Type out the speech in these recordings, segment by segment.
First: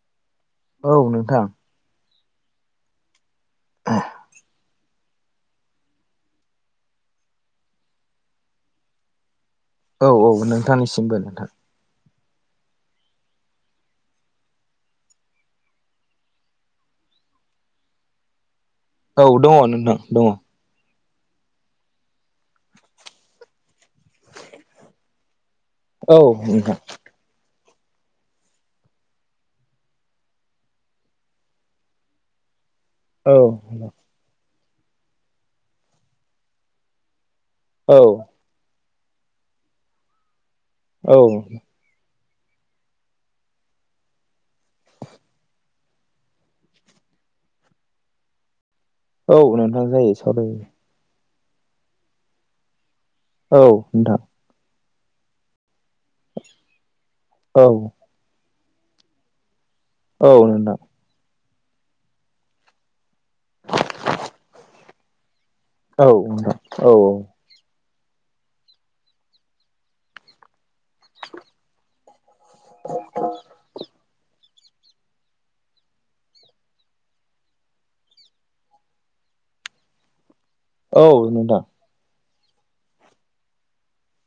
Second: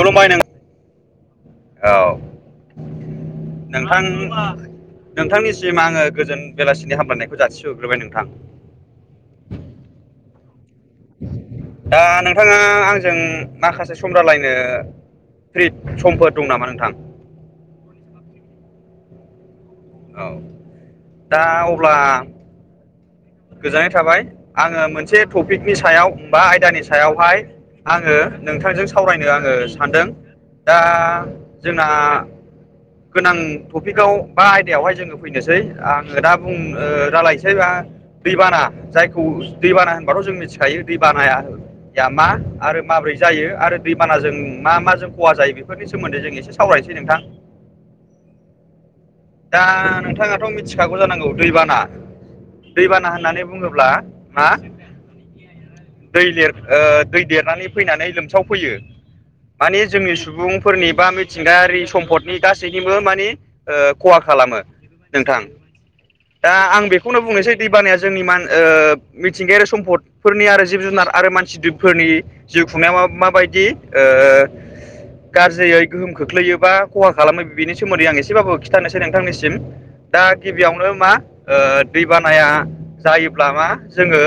खुलुमबाय नों औ नोंथां। औ नोंथां। नोंथांनिसिम आङो गोजोन बेलासिनि हामलायनायखौ जासिहरग्रोग्बाय नोंथां। औ औ नोंथांनिसिमबो नोंथां। दा नोंथाङा आंजों माखासे सम रायलायनो फ्रिद समफोर दं नामा नोंथां? औ दङ नोंथां दङ। औ दा अब्ला गोजोननाय थाबाय आङो मोनसे टपिकनि सायाव औ बा नोंथां आयदानि सायावहाय आङो नोंथांजों सावरायनो आङो सानदों। दा जोंना औ गोनां टपिकआव बा आयदायावहाय जोङो फैनोसै आङो दा बुं रायालायसै। सैबा औ बाना जायखौ दैबाना होनबाथ' जों मिथिखायो दै औ बानाया मा? आरो माबोरै जायो आरो दैबानाजों मा माजों खहा जायो बेफोरनि सोमोन्दै जों एसे सावरायनोसै नोंथां। [inaudible] औ दा नोंथां जायो नोंथाङाथ' सावरायो मिथिखागौ जानांगौ। दैबाना दैबाना होननानै औ बुङोब्ला नोंथां हा दै देर ओ दै औ देरनानै फैनानै लोमसाव फैयो माने जोंनि औ नोंथां सुबुंफोरनि बा मिथिंगायारि सम्पदनि गासैनिबो माने ओ खहा खालामो नोंथां औ दा नोंथां आं औ बेखौनो बुंनोसै बानाया जोंनि मान मिथिंगायारि सम्पदफोरनि आरो जिब जुनार आरो मानसिफोरनि जिउ खुंनायाव मा माबायदि ओ [inaudible] गाज्रियै गोहोम खोख्लैयो बा खहा खालामो बिनि सोमोन्दै आं एसेबाबो खिथानोसै नोंथांनिसिम दा गिबियावनो औ मा औ नोंथां ओ दैबाना नाया जायोब्ला मा जोङो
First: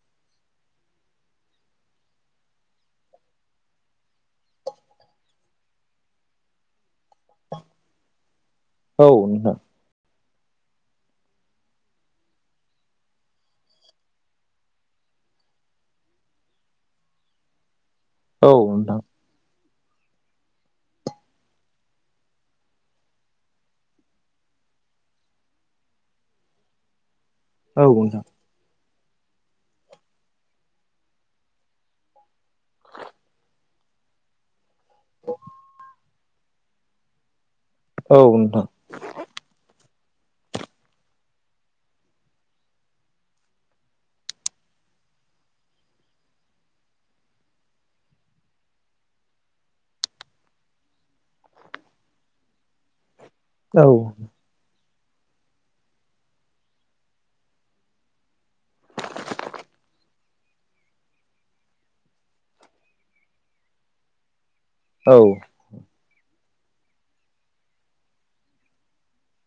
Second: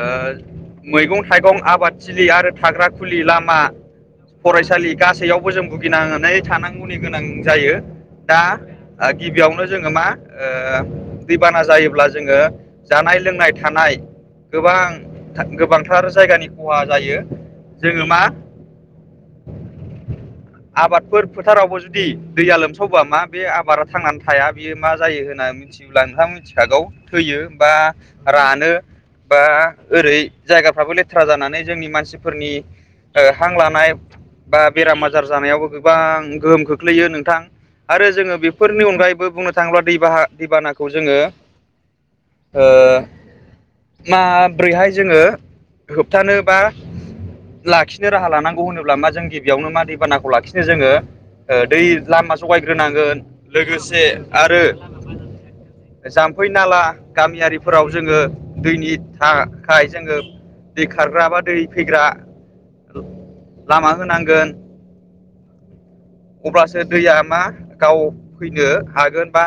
ओ मैगं थाइगं आबादथिलि आरो थाग्रा खुलि लामा फरायसालि गासैयावबो जों भुगिनानै थानांगौनि गोनां जायो दा औ नोंथां गिबियावनो जोङो मा ओ दैबाना जायोब्ला जोङो जानाय लोंनाय थानाय गोबां गोबांथार जायगानि खहा जायो जोङो मा औ नोंथां [inaudible] आबादफोर फोथारावबो जुदि दैया लोमसावबा मा बे आबादा थांनानै थाया बियो मा जायो होननानै मिथियोब्ला नोंथाङा मिथिखागौ थैयो बा औ नोंथां औ नोंथां औ रानो बा ओरै जायगाफ्राबो लेथ्रा जानानै जोंनि मानसिफोरनि ओ हां लानाय बा बेराम आजार जानायावबो गोबां गोहोम खोख्लैयो नोंथां आरो औ जोङो नोंथां बेफोरनि अनगायैबो बुंनो थाङोब्ला दैबाहा दैबानाखौ जोङो ओ माब्रैहाय जोङो होबथानोबा लाखिनो राहा लानांगौ होनोब्ला मा जों गिबियावनो मा दैबानाखौ लाखिनो जोङो दै लामा सगायग्रोनांगोन लोगोसे आरो जाम्फै नाला गामियारिफोराव जोङो दैनि थाखाय जोङो दै खारग्रा बा दै फैग्रा लामा होनांगोन औ अब्लासो दैया मा गाव फैनो हागोन बा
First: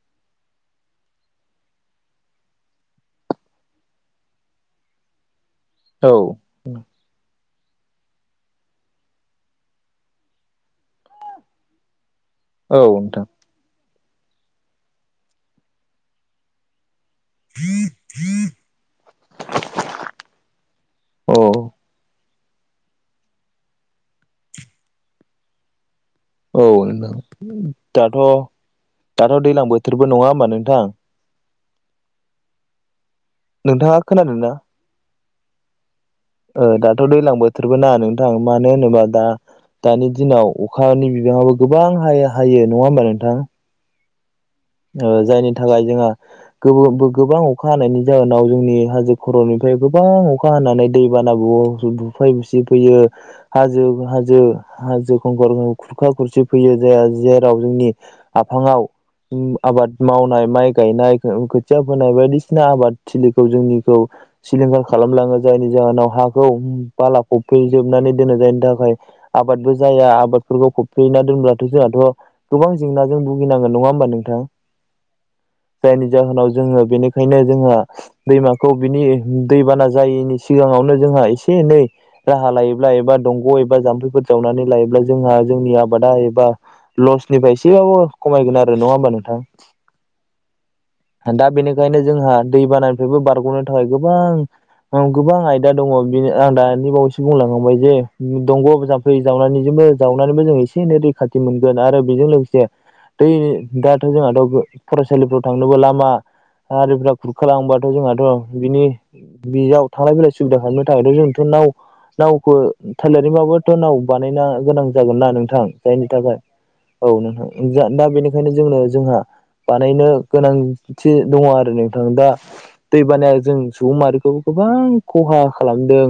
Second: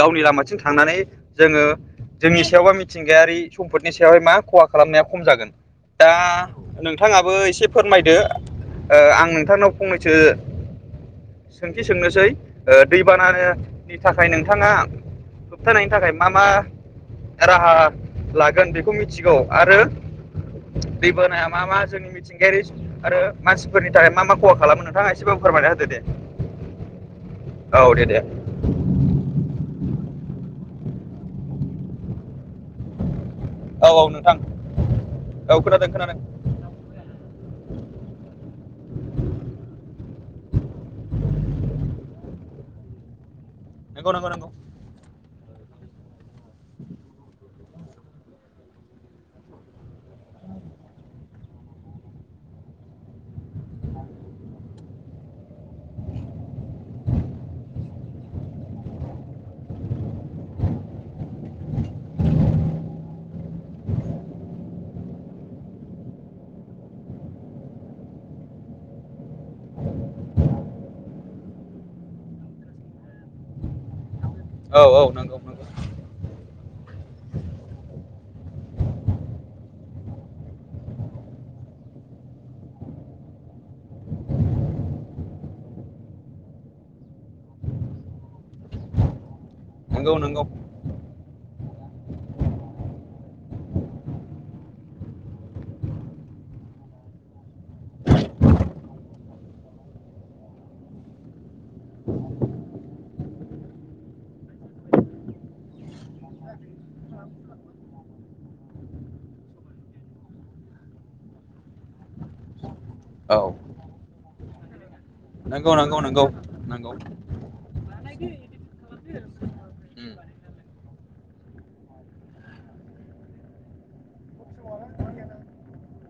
गावनि लामाथिं थांनानै जोङो जोंनि सायावबा मिथ मिथिंगायारि सम्पदनि सायावहाय मा खहा खालामनाया खम जागोन दा नोंथाङाबो एसे फोरमायदो ओ आं नोंथांनाव फंनैसो सोंथि सोंनोसै ओ दैबानानि थाखाय नोंथाङा होबथानायनि थाखाय मा मा राहा लागोन बेखौ मिथिगौ आरो औ दैबोना मा मा जोंनि मिथि गेरिस आरो मानसिफोरनि थाखाय मा मा खहा खालामो नोंथाङा एसेबाबो फोरमायना होदो दे औ नोंथां औ दे दे दाथ' दाथ' दैज्लां बोथोरबो नङा होमबा नोंथां औ नोंथाङा औ नोंथां खोनादों ना औ खोनादों खोनादों ओ दाथ' दैज्लां बोथोरबो ना नोंथां मानो होनोबा दा दानि दिनाव अखानि बिबाङाबो गोबां हा हायो नङा होमबा नोंथां नंगौ नंगौ नांगौ ओ जायनि थाखाय जोंहा गो गोबां अखा हानायनि जाहोनाव जोंनि हाजो खर'निफ्राय गोबां अखा हानानै दै बाना [unintelligible] बुफाय बुसि फैयो हाजो हाजो हाजो खंखर खुरखा खुरसि फैयो जाया जेराव जोंनि आफाङाव आबाद मावनाय माइ गायनाय खोथिया फोनाय बायदिसिना आबाद थिलिखौ जोंनिखौ सिलिंखार खालामलाङो जायनि जाहोनाव हाखौ बालाखौ फैजोबनानै दोननाय जायनि थाखाय आबादबो जाया आबादफोरखौ फबफना दोनब्लाथ' जोंहाथ' गोबां जेंनाजों भुगिनांगोन नङा होमबा नों थां औ औ नंगौ नंगौ जायनि जाहोनाव जोङो बेनिखायनो जोंहा दैमाखौ बिनि दैबाना जायैनि सिगाङावनो जोंहा एसे एनै राहा लायोब्ला एबा दंग' एबा जाम्फैफोर जावनानै लायोब्ला जोंहा जोंनि आबादा एबा लसनिफ्राय एसेबाबो खमायगोन आरो नङा होमबा नोंथां नंगौ नंगौ ओंखायनो जोंहा दैबानानिफ्रायबो बारग'नो थाखाय गोबां गोबां आयदा दङ बेनो आं दानि बावैसो बुंलांबाय जे दंग' जाम्फै जावनानै जे जावनानैसबो एसे एनै दै गाथि मोनगोन आरो बेजों लोगोसे दा थ' जोंहाथ' फरायसालिफ्राव थांनोबो लामा हारिफ्रा खुरखाालांबाथ' जोंहाथ' बिनि बेयाव थांलाय फैलाय सुबिदा खालामनो थाखायथ' जोंथ' नाव नावखौ नंगौ थालारिबाबोथ' नाव बानायना गोनां जागोन ना नोंथां नंगौ जायनि नंगौ थाखाय नंगौ औ नोंथां दा बेनिखायनो जोंनो जोंहा बानायनो उम गोनांथि दङ आरो नोंथां दा दै बानाया जों सुबुं माहारिखौबो गोबां खहा खालामदों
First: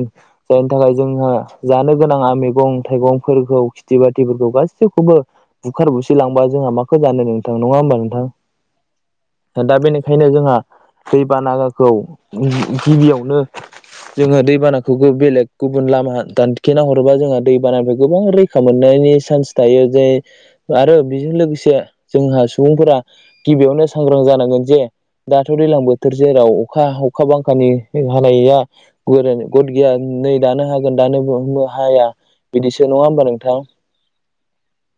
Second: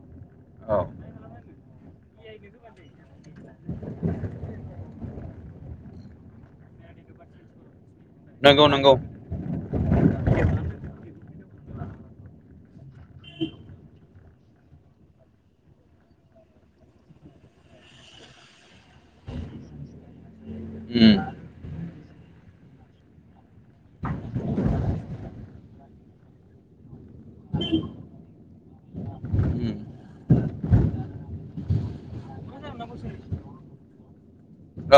जायनि औ थाखाय जोंहा जानो गोनाङा मैगं थाइगंफोरखौ खिथि बाथिफोरखौ गासैखौबो बुखार बुसिलांबा जोंहा माखौ जानो नोंथां नङा होमबा नंगौ नंगौ नोंथां दा बेनिखायनो जोंहा दै बाना खौ गिबियावनो जोङो दैबानाखौ बेलेग गुबुन लामा दानखेना हरोबा जोंहा दैबानानिफ्राय गोबां रैखा मोनो नि चान्स थायो जे आरो उम बेजों लोगोसे जोंहा सुबुंफोरा गिबियावनो सांग्रां जानांगोन जे दाथ' दैज्लां बोथोर जेराव अखा अखा बांखानि हानाया गद उम गैया नै दानो हागोन दानो हाया बिदिसो नङा होमबा नोंथां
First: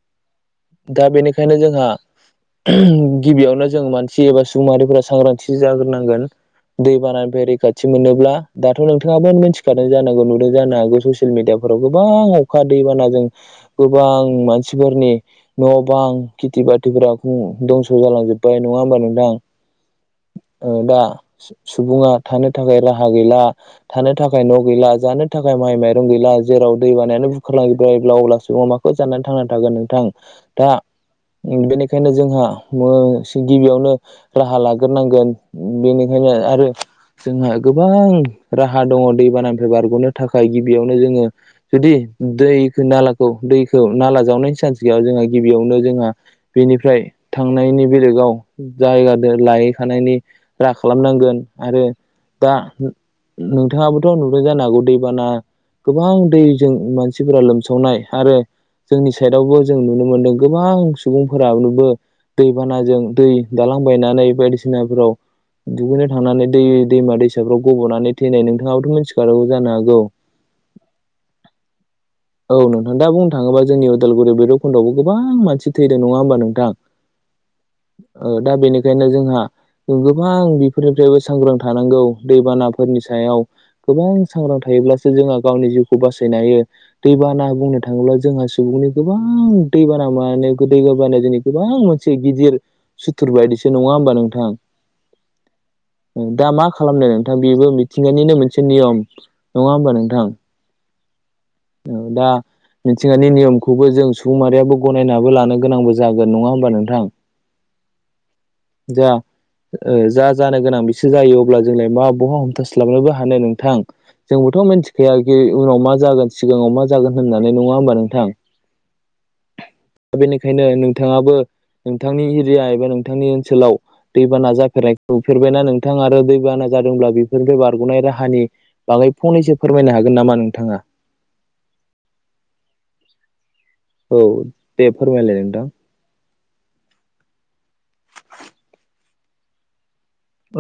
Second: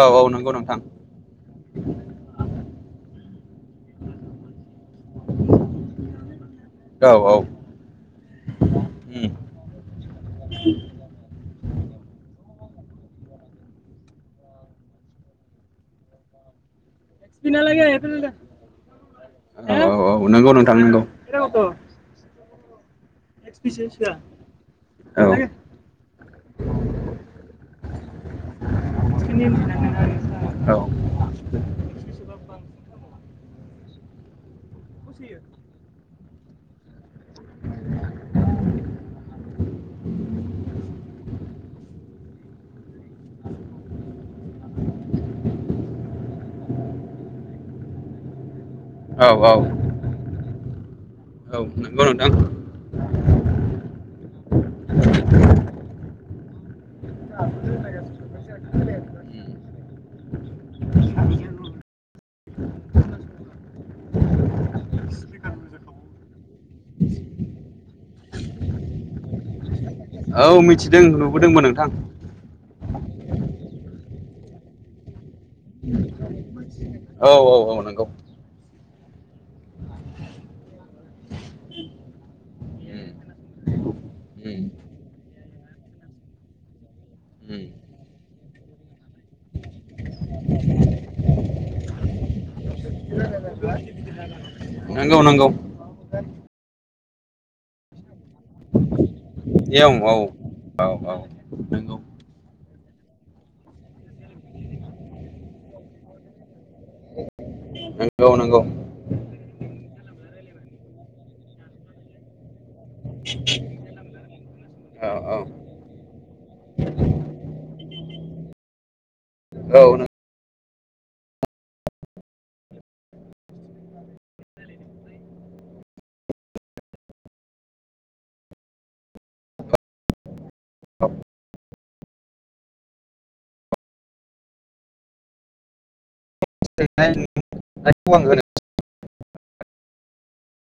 औ औ नंगौ नोंथां दा बेनिखायनो जोंहा गिबियावनो जों मानसि एबा सुबुं माहारिफोरा सांग्रांथि जाग्रोनांगोन औ औ दैबानानिफ्राय रैखाथि मोनोब्ला दाथ' उम नोंथाङाबो मिथिखादों जानांगौ नुदों जानो हागौ ससियेल मिडियाफोराव गोबां अखा दैबानाजों गोबां मानसिफोरनि न' बां खिथि बाथि दंस' जालांजोब्बाय नङा होमबा नोंथां औ औ औ नंगौ नोंथां दा नंगौ सुबुङा थानो थाखाय राहा गैला थानो थाखाय न' गैला औ जानो थाखाय माइ माइरं गैला जेराव दै बानायानो बुख खालामायोब्ला अब्ला सुबुंङा माखौ जानानानै थांना थागोन नोंथां दा बेनिखायनो जोंहा गिबियावनो राहा लाग्रोनांगोन बेनिखायनो आरो जोंहा गोबां राहा दङ दैबानानिफ्राय बारग'नो थाखाय गिबियावनो जोङो जुदि दैखौ नालाखौ दैखौ नाला जावनायनि सिगां सिगां गैया जोंहा गिबियावनो जोंहा बेनिफ्राय थांनायनि बेलेगाव जायगा औ औ लायहैखानायनि राखा खालामनांगोन आरो नंगौ नोंथां दा नोंथाङाबोथ' नुदों जानो हागौ दैबाना गोबां दैजों मानसिफोरा लोमसावनाय आरो। जोंनि साइदावबो जों नुनो मोन्दों गोबां सुबुंफोरानोबो दैबानाजों दै दालांबायनानै बायदिसिनाफोराव दुगैनो थांनानै दै दैमा दैसाफ्राव गब'नानै थैनाय नोंथाङाबोथ' मिथिखागांगौ जानो हागौ। औ मिथिदों नुबोदोंमोन नोंथां। औ नोंथां आं बुंनो थाङोबा जोंनि उदालगुरि भैरबखुन्दआवबोबां मानसि थैदों नङा होनोमबा नोंथां। औ औ औ नंगौ। बेखायनो जोंहा गोबां बेफोरनिफ्रायबो सांग्रां थानांगौ दैबानाफोरनि सायाव गोबां सांग्रां थायोब्लासो जोंहा गावनि जिउखौ बासायनो हायो दैबाना बुंनो थाङोब्ला जोंहा सुबुं गोबां दैबाना मा गोदै गोाबानो जोंनि गोबां मोनसे गिदिर सुथुर बायदिसो नङा होमबा नोंथां? नांगौ नांगौ। दा मा खालामनो नोंथां बेबो मिथिंगानिनो मोनसे नियम। एं औ औ औ। नंगौ औ दा। मिथिंगानि नियमखौबो जों सुबुं साहारियाबो गनायनाबो लानो गोनांबो जागोन नङा होनबा नोंथां? नंगौ नंगौ। जा जा जानो गोनां बिसोर जायो अब्ला जोंलाय मा बहा हमथास्लाबनोबो हानो नोंथां। जोंबोथ' औ मिथिखायााखि औ नोंथांखौ आं उनाव मा जागोन सिगाङाव मा जागोन होननानै नङा होमबा नोंथां। औ नो बेनिखायनो नोंथाङाबो नोंथांनि एरिया एबा नोंथांनि ओनसोलाव दैबाना जाफेरनायुफेरबायना नोंथां आरो दैबाना? जादोंब्ला बेफोरनि बे बारग'नाय राहानि बागै फंनैसो फोरमायनो हागोन नामा नोंथाङा? औ दे फोरमायलाय नोंथां। होनो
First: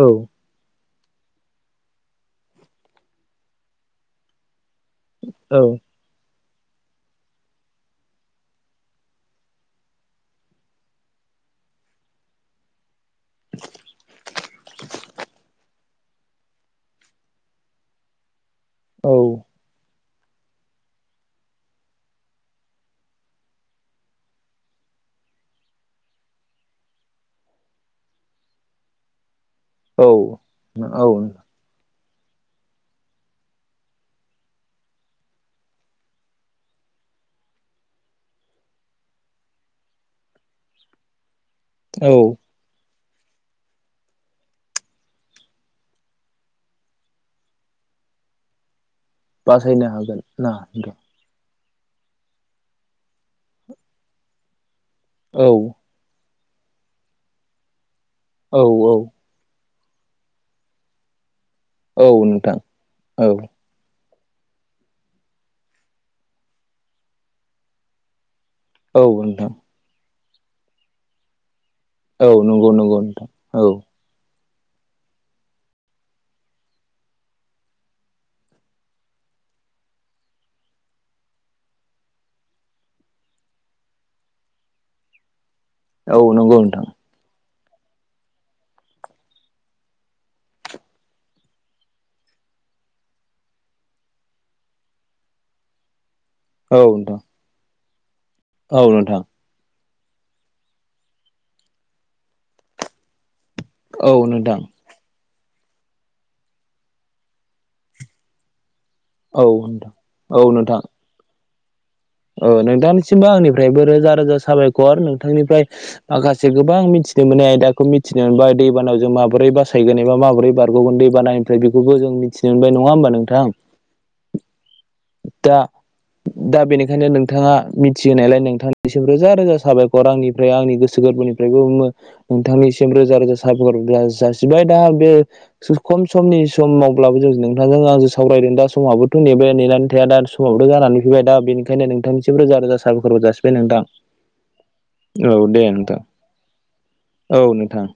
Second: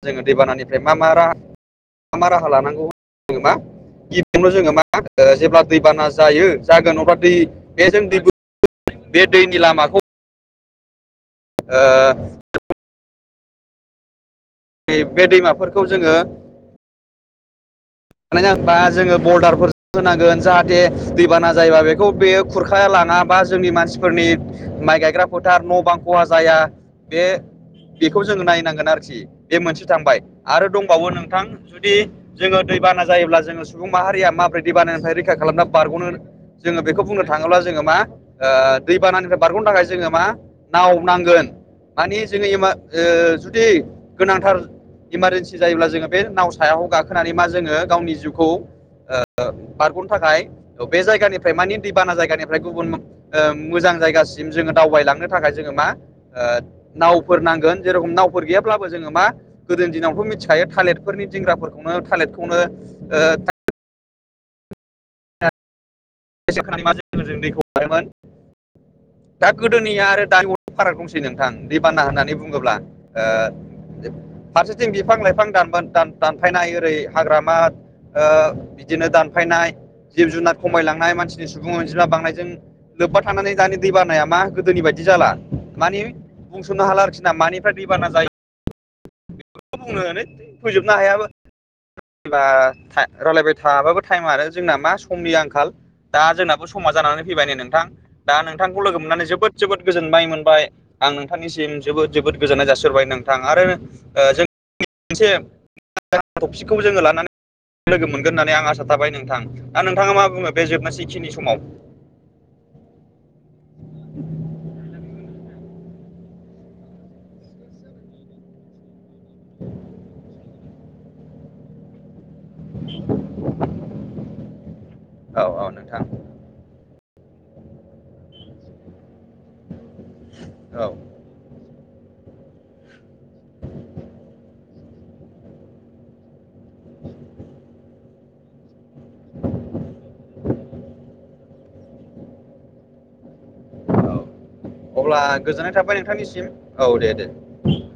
औ जोङो दैबानानि मा मा मा राहा लानांगौ जों मा गिबियावनो जोङो मा? जेब्ला औ दैबाना जायो जागोन अब्लाा दै बेजों दै बे दैनि लामाखौ ओ। बे दैमाफोरखौ जोङो बानाय नाङोबा औ जोङो बलडारफोर होनांगोन जाहाथे दैबाना जायोबा बेखौ बे खुरखाया लाङा बा जोंनि मानसिफोरनि माइ गायग्रा फोथार न' बां खहा जाया बे बेखौ जोङो नायनांगोन आरोखि। बे मोनसे औ थांबाय आरो दंबावो औ नोंथां जुदि जोङो दै बाना जायोब्ला जोङो सुबुं माहारिया माबोरै दै बानायाथाय रैखा खालामना बारग'नो? जोङो बेखौ बुंनो थाङोब्ला जोङो मा दैबानानिफ्राय बारग'नो थाखाय जोङो मा नाव नांगोन। औ मानि जोङो ओ जुदि गोनांथार इमारजेन्सि जायोब्ला जोङो बे नाव सायावखौ गाखोनानै मा जोङो गावनि जिउखौ बासायनो बारग'नो हागोन थाखाय ना नोंथां? बे जायगानि फ्राय मानि दैबाना जायगानिफ्राय गुबुन मोजां जायगासिम जोङो दावबायलांनो औ थाखाय जोङो मा नावफोर नांगोन जेरखम नावफोर औ गैयाब्लाबो औ जोङो मा गोदोनि दिनावथ' मिथिखायो थालिरफोरनि दिंग्राफोरखौनो औ नोंथां थालिरखौनो औ दैखौ हारोमोन औ नोंथां दा गोदोनिया आरो। दायो अ फाराग दंसै नोंथां दै बाना औ होननानै नंगौ बुङोब्ला। नंगौ नोंथां औ फारसेथिं बिफां लाइफां दानोन दानफायनाय ओरै हाग्रामा बिदिनो दानफायनाय जिब जुनार खमायलाङो। बांनाय मानसिनि सुबुं अजिब्ला बांनायजों लोब्बा थानानै दानि दै बारानाया मा गोदोनि बायदि जाला मानिे औ नंगौ बुंस'नो नोंथां हाला आरोखि ना मानिफ्राय दै बाना जायो बे बुंनानै फोजोबनो हायाबो बा रायजलायबाय थाबाबो टाइम आरो जोंना मा समनि आंखाल दा जोंनाबो औ समा नोंथां जानानै फैबाय नै नोंथां दा औ नोंथांखौ लोगो नोंथां मोननानै जोबोद जोबोद गोजोनबाय मोनबाय आं नोंथांनिसिम जोबोद जोबोद गोजोननाय जासिबाय नोंथां आरो औ जों नोंथां मोनसे टपिकखौबो जोङो लानानै लोगो मोनगोन होननानै आं आसा थाबाय नोंथां औ दा नोंथाङा नोंथां मा बुङो बे नोंथां जोबनोसैखिनि समाव औ नोंथांनिसिमबो आंनिफ्रायबो रोजा रोजा साबायखर नों बिथांनिफ्राय माखासे गोबां मिथिनो मोनै आयदाखौ मिथिनो मोन दैबानायाव जों माबोरै बासायगोन एबा माबोरै बारग'गोन दै बानायनिफ्राय बेखौबो जों मिथि मोनबाय नङा हबा नोंथां औ दा औ नोंथां दा बेनि नोंथाङा मिथिहोनायलाय नोंथांनिसिम रोजा रोजा साबायखर आंनिफ्राय आंनि औ गोसो गोरबोनिफ्रायबो बुङो नोंथांनिसिम रोजा रोजा साबायखर जा जासिबाय दा बे खम समनि सम मावब्लाबो जों नोंथांजों आं सावरायदों दा समावाबोथ' नेबाय नेनानै थाया दा समावथ' जानानै फैबाय दा बेनिखाय बेओंखायनो नोंथांनिसिम रोजा रोजा साबायखरबो जासिबाय नोंथां। औ अब्ला औ दे गोजोननाय थाबाय नोंथां नोंथांनिसिम औ दे दे औ नोंथां।